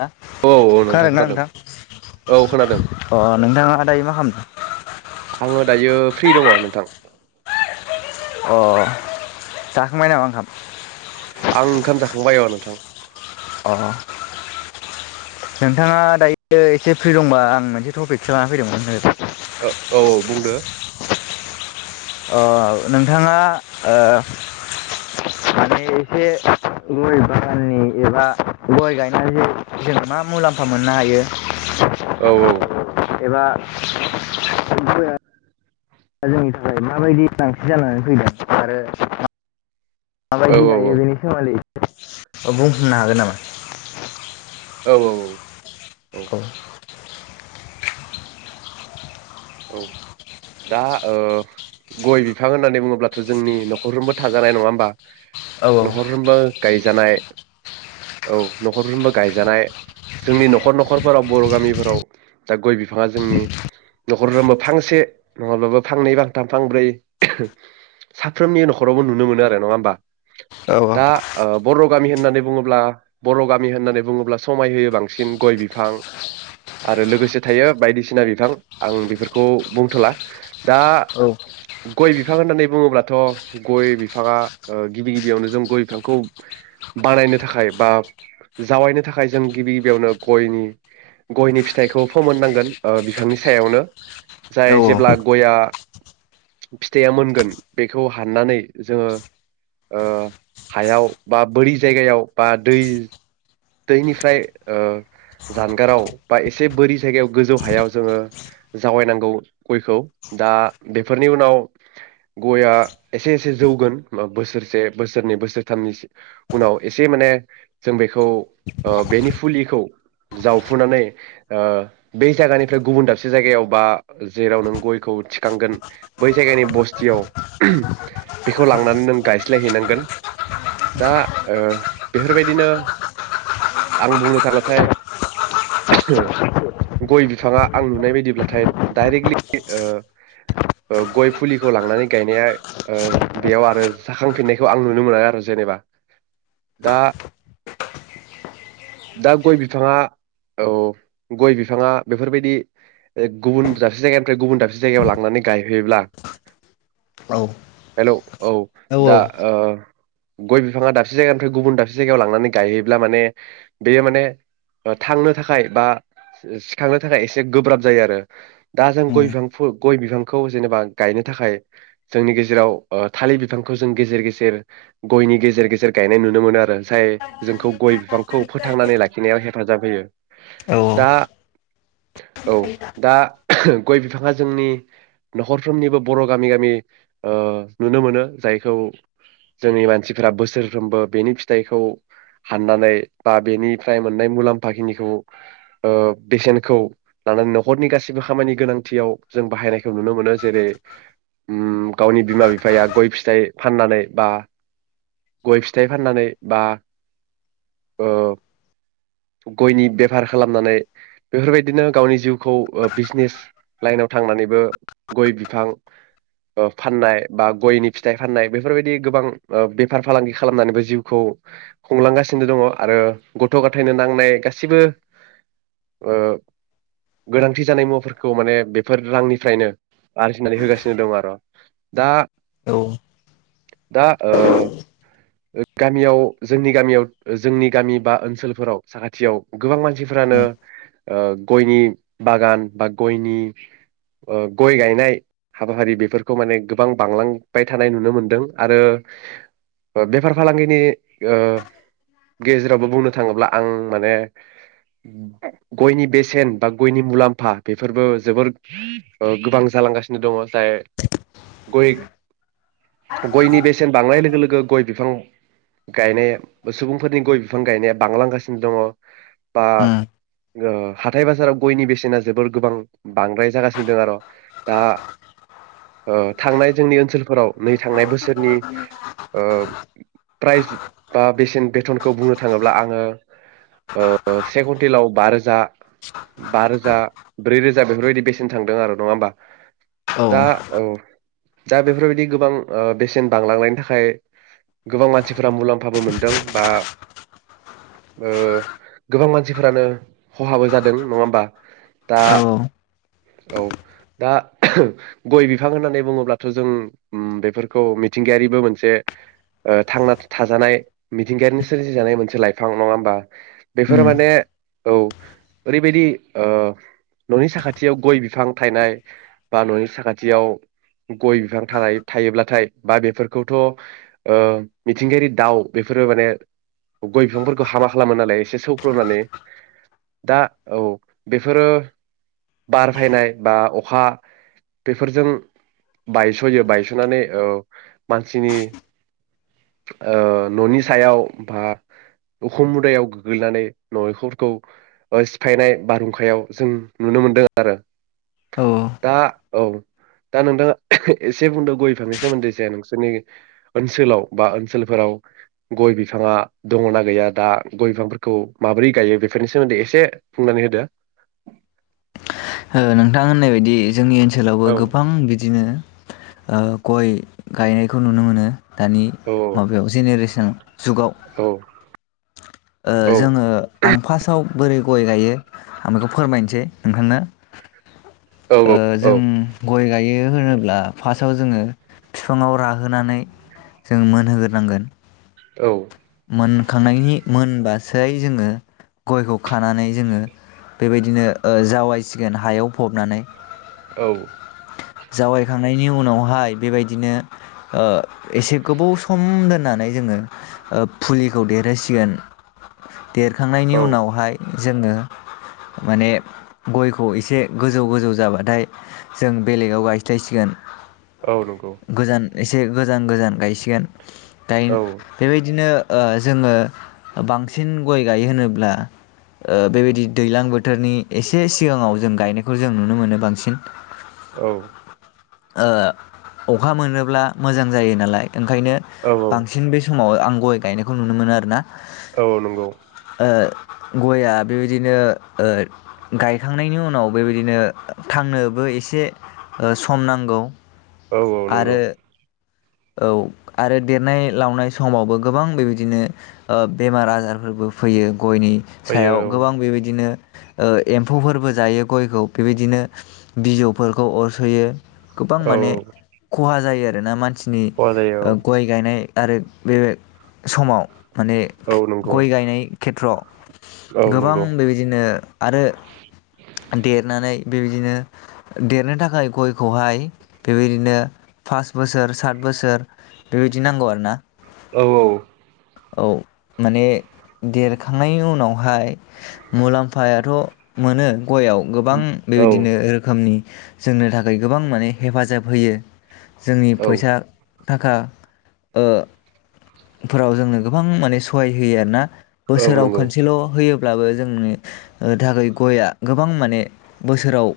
हा खोनादों ना नोंथां? औ खोनादों अ नोंथाङा दायो मा खालामदों? आङो दायो फ्रि दङ नोंथां। अ जाखांबाय नामा आखाम? आं ओंखाम जाखांबाय अ नोंथां। अ नोंथाङा दायो एसे फ्रि दंबा आं मोनसे टपिकसो लाना फैदोंमोन [unintelligible] ओ औ बुंदो ओ नोंथाङा ओ माने एसे गय बागाननि एबा गय गायनानै जोंङो मा मुलाम्फा मोननो हायो औ औ एबा [unintelligible] दा जोंनि थाखाय माबायदि गोनांथि जानानै फैदों आरो औ माबायदि गायो बेनि सोमोन्दै बुंनो हागोन नामा? औ औ औ औ औ दा ओ गय बिफां होननानै बुङोब्लाथ' जोंनि न'खरफोरबो थाजानाय नङा होमबा औ न'खरफ्रोबो गाय जानाय औ न'खरफ्रोमबो गायजानाय जोंनि न'खर न'खरफोराव बर' गामिफोराव दा गय बि बिफाङा जोंनि न'खरफ्रबो फांसे नङाब्लाबो फांनै फांथाम फांब्रै साफ्रोमनि न'खरावबो नुनो मोनो आरो नङा होमबा औ दा ओ बर' गामि होननानै बुङोब्ला बर' गामि होननानै बुङोब्ला समाय होयो बांसिन गय बिफां आरो लोगोसे थायो बायदिसिना बिफां आं बेफोरखौ बुंथ'ला। दा औ गय बिफां होननानै बुङोब्लाथ गय बिफाङा ओ गिबि गिबियावनो जों गय बिफांखौ बानायनो थाखाय बा जावायनो थाखाय जों गिबि गिबियावनो गयनि गयनि फिथाइखौ फोमोननांगोन ओ बिफांनि सायावनो जाय जेब्ला गया फिथाइया मोनगोन बेखौ हाननानै जोङो ओ हायाव बा बोरि जायगायाव बा दै दैनिफ्राय ओ जानगाराव बा एसे बोरि जायगायाव गोजौ हायाव जोङो जावायनांगौ गयखौ दा बेफोरनि उनाव गया एसे-एसे जौगोन बोसोरसे बोसोरनै बोसोरथामनि उनाव एसे माने जों बेखौ ओ बेनि फुलिखौ जावफुनानै ओ बे जायगानिफ्राय गुबुन दाबसे जायगायाव बा जेराव नों गयखौ थिखांगोन बै जायगानि बस्थियाव बेखौ लांनानै नों गायस्लाय हैनांगोन दा ओ बेफोरबायदिनो आं बुंनो थाङोब्लाथाय गय बिफाङा आं नुनाय बायदिब्लाथाय दायरेकलि ओ-ओ गय फुलिखौ लांनानै गायनाया ओ बेयाव आरो जाखांफिननायखौ आं नुनो मोना आरो जेनेबा दा दा गय बिफाङा औ गय बिफाङा बेफोरबायदि गुबुन दाबसे जायगानिफ्राय गुबुन दाबसे जायगायाव लांनानै गायहैयोब्ला औ हेलौ औ दा गय बिफाङा दाबसे जायगानिफ्राय गुबुन दाबसे जायगायाव लांनानै गायहैयोब्ला ब्ला माने बेयो माने थांनो थाखाय बा सिखांनो थाखाय एसे गोब्राब जायो आरो दा जों औ गय बिफां गय बिफांखौ जेनेबा गायनो थाखाय जोंनि गेजेराव थालिर बिफांखौ जों गेजेर गेजेर गयनि गेजेर गेजेर गायनाय नुनो मोनो आरो जाय जोंखौ गय बिफांखौ फोथांनानै लाखिनायाव हेफाजाब होयो। औ दा औ दा गय बिफाङा जोंनि नखरफ्रोमनिबो बर गामि-गामि ओ नुनो मोनो जायखौ जोंनि मानसिफोरा बोसोरफ्रोमबो बेनि फिथाइखौ हाननानै बा बेनिफ्राय मोननाय मुलाम्फााखिनिखौ ओ बेसेनखौ लानानै नखरनि गासैबो खामानि गोनांथियाव जों बाहायनायखौ नुनो मोनो जेरै उम गावनि बिमा बिफाया गय फिथाइ फाननानै बा गय फिथाइ फाननानै बा ओ गयनि बेफार खालामनानै बेफोरबायदिनो गावनि जिउखौ ओ बिजनेस लाइनाव थांनानैबो गय बिफां ओ फाननाय बा गयनि फिथाइ फाननाय बेफोरबायदि गोबां ओ बेफार फालांगि खालामनानैबो जिउखौ खुंलांगासिनो दङ आरो गथ गथायनो नांनाय गासिबो ओ गोनांथि जानाय मुवाफोरखौ माने बेफोर रांनिफ्रायनो आरजिनानै होगासिनो दङ आरो दा औ। दा ओ ओ गामियाव जोंनि गामियाव जोंनि गामि बा ओनसोलफोराव साखाथियाव गोबां मानसि मानसिफ्रानो उम ओ गयनि बागान बा गयनि ओ गय गायनाय हाबाफारि बेफोरखौ माने गोबां बांलांबाय थानाय नुनो मोनदों आरो बेफार फालांगिनि ओ गेजेरावबो बुंनो थाङोब्ला आं माने गयनि बेसेन बा गयनि मुलाम्फा बेफोरबो जोबोर ओ गोबां जालांगासिनो दङ जाय गय गयनि बेसेन बांनाय लोगो-लोगो गय बिफां गायनाया सुबुंफोरनि गय बिफां गायनाया बांलांगासिनो दङ बा उम ओ हाथाय बाजाराव गयनि बेसेना जोबोर गोबां बांद्राय जागासिनो दं आरो दा थांनाय जोंनि ओनसोलफोराव नै थांनाय बोसोरनि ओ प्रायेजा बेसेन बेथनखौ बुंनो थाङोब्ला आङो ओ से कुइन्टेलाव बा रोजा बा रोजा ब्रै रोजा बेफोरबायदि बेसेन थांदों आरो नङा होमबा। औ दा औ। दा बेफोरबायदि गोबां ओ बेसेन बांलांनायनि थाखाय गोबां मानसिफोरा मुलाम्फाबो मोनदों बा ओ गोबां मानसिफोरानो खहाबो जादों नङा होमबा दा औ औ दा गय बिफां होननानै बुङोब्लाथ जों बेफोरखौ मिथिंगायारिबो मोनसे ओ थांना थाजानाय मिथिंगायारिनि सोरजिजानाय मोनसे लाइफां नङा होमबा बेफोरो उम माने औ ओरैबायदि ओ ननि साखाथियाव गय बिफां थायनाय बा ननि साखाथियाव गय बिफां थानाय थायोब्लाथाय बा बेफोरखौथ ओ मिथिंगायारि दाउ बेफोरो माने गय बिफांफोरखौ हामा खालामो नालाय एसे सौख्लनानै दा औ बेफोरो बार फैनाय बा अखा बेफोरजों बायसयो बायसनानै ओ मानसिनि ओ ननि सायाव बा उखुम मुदायाव गोग्लैनानै नखरफोरखौ सिफायनाय बारहुंखायाव जों नुनो मोनदों आरो। औ ओ दा औ दा नोंथाङा एसे बुंदों गय बिफांनि सोमोन्दै जाया नोंसोरनि ओनसोलाव बा ओनसोलफोराव गय बिफाङा दङना गैया दा गय बिफांफोरखौ माबोरै गायो बेफोरनि सोमोन्दै एसे बुंनानै होदो। ओ नोंथां होननाय बायदि जोंनि ओनसोल ओनसोलावबो औ गोबां बिदिनो ओ गय गायनायखौ नुनो मोनो। दानि औ माबायाव जेनेरेसनाव। जुगाव। औ ओ औ जोङो आं फास्टआव बोरै गय गायो आं बेखौ फोरमायनोसै नोंथांनो। औ ओ जों औ गय गायो होनोब्ला फासाव जोङो फिफाङाव राहोनानै जों मोनहोगोरनांगोन। औ मोनखांनायनि मोनबासै जोङो गयखौ खानानै जोङो बेबायदिनो ओ जावायसिगोन हायाव फबनानै औ जावायखांनायनि उनावहाय बेबायदिनो ओ एसे गोबौ सम दोननानै जोङो ओ फुलिखौ देरहोसिगोन देरखांनायनि औ उनावहाय जोङो माने गयखौ इसे गोजौ गोजौ जाबाथाय जों बेलेगाव गायस्लायसिगोन। औ नंगौ। गोजान एसे गोजान गोजान गायसिगोन। दाइन औ बेबायदिनो ओ जोङो बांसिन गय गायो होनोब्ला ओ बेबायदि दैलां बोथोरनि एसे सिगाङाव जों गायनायखौ जों नुनो मोनो बांसिन। औ ओ अखा मोनोब्ला मोजां जायो नालाय ओंखायनो औ बांसिन बे आं गय गायनायखौ नुनो मोनो आरो ना औ नंगौ गया बेबायदिनो ओ गायखांनायनि उनाव बेबायदिनो थांनोबो एसे ओ सम नांगौ। औ औ नंगौ। आरो औ आरो देरनाय लावनाय समावबो गोबां बेबायदिनो ओ बेमार आजारफोरबो फैयो। गयनि फैयो सायाव औ गोबां बेबायदिनो ओ एम्फौफोरबो जायो गयखौ बेबायदिनो बिजौफोरखौ अरसयो। गोबां औ माने खहा जायो आरो रो ना मानसि नि खहा जायो ओ गय गायनाय आरो बेबे समाव माने औ औ नंगौ गय गायनाय खेथ्रआव औ गोबां नंगौ बेबायदिनो आरो देरनानै बेबायदिनो देरनो थाखाय गयखौहाय बेबायदिनो फास बोसोर सात बोसोर बेबायदि नांगौ आरो ना औ औ माने देरखांनायनि उनावहाय मुलाम्फायाथ मोनो। गयाव गोबां औ बेबायदिनो रोखोमनि जोंनो थाखाय गोबां माने हेफाजाब होयो। जोंनि औ फैसा थाखा ओ फोराव जोंनो गोबां माने सहाय होयो आरो ना। औ बोसोराव नंगौ खोनसेल होयो ब्लाबो जोंनि ओ थाखाय गया गोबां माने बोसोराव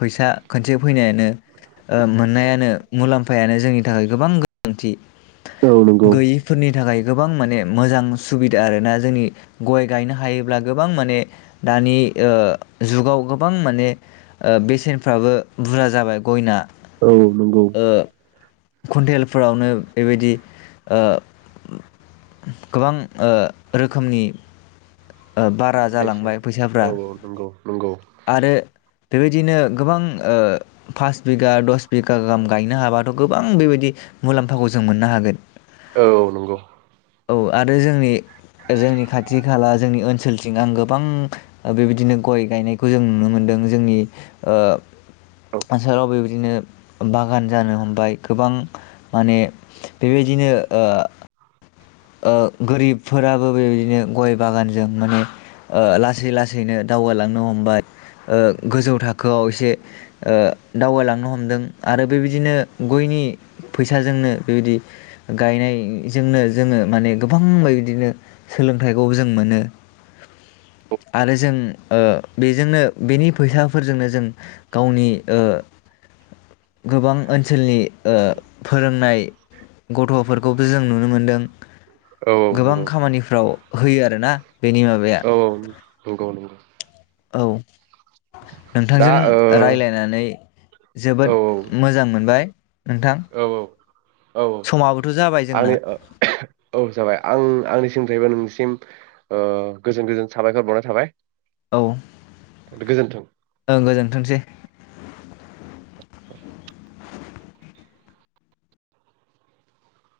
फैसा खोनसे फैनायानो मोननायानो मुलाम फायानो जोंनि थाखाय गोबां गोनांथि औ नंगौ । गैयिफोरनि थाखाय । गोबां माने मोजां सुबिदा आरोना जोंनि गय गायनो हायोब्ला गोबां माने दानि जुगाव गोबां माने बेसेनफ्राबो बुरजा जाबाय गयना औ नंगौ ओ कुन्टेलफोरावनो बेबायदि गोबां ओ रोखोमनि बारा बेसेन जालांबाय फैसाफ्रा औ औ नंगौ नंगौ आरो बेबायदिनो गोबां पास बिगा दस बिगा गाहाम गायनो हाबाथ' गोबां बेबायदि मुलाम्फाखौ जों मोननो हागोन । औ औ नंगौ औ आरो जोंनि जोंनि खाथि खाला । जोंनि ओनसोलथिं आं गोबां बेबायदिनो गय गायनायखौ जों नुनो मोनदों जोंनि औ [unintelligible] बिदिनो बागान जानो हमबाय गोबां माने बेबायदिनो ओ गोरिबफोराबो बेबायदिनो गय बागानजों माने लासै लासैनो दावगालांनो हमबाय गोजौ थाखोआव एसे दावगालांनो हमदों आरो बेबायदिनो गयनि फैसाजोंनो बेबायदि गायनायजोंनो जोङो माने गोबां बेबायदिनो सोलोंथाइखौ जों मोनो आरो जों बेजोंनो बेनि फैसाफोरजोंनो जों गावनि गोबां ओनसोलनि ओ फोरोंनाय गथ'फोरखौबो जों नुनो मोनदों । औ औ गोबां नंगौ खामानिफ्राव होयो आर ना? औ औ नंगौ नंगौ । औ । ओ नोंथांजों औ रायलायनानै औ जोबोद औ मोजां मोनबाय । नोंथां औ औ समाबोथ' जाबाय जोंना आंनि औ जाबाय आं आंनि सिंनिफ्रायबो नोंनिसिम गोजोन गोजोन साबायखर बावनाय थाबाय । औ ओं गोजोनथोंसै ।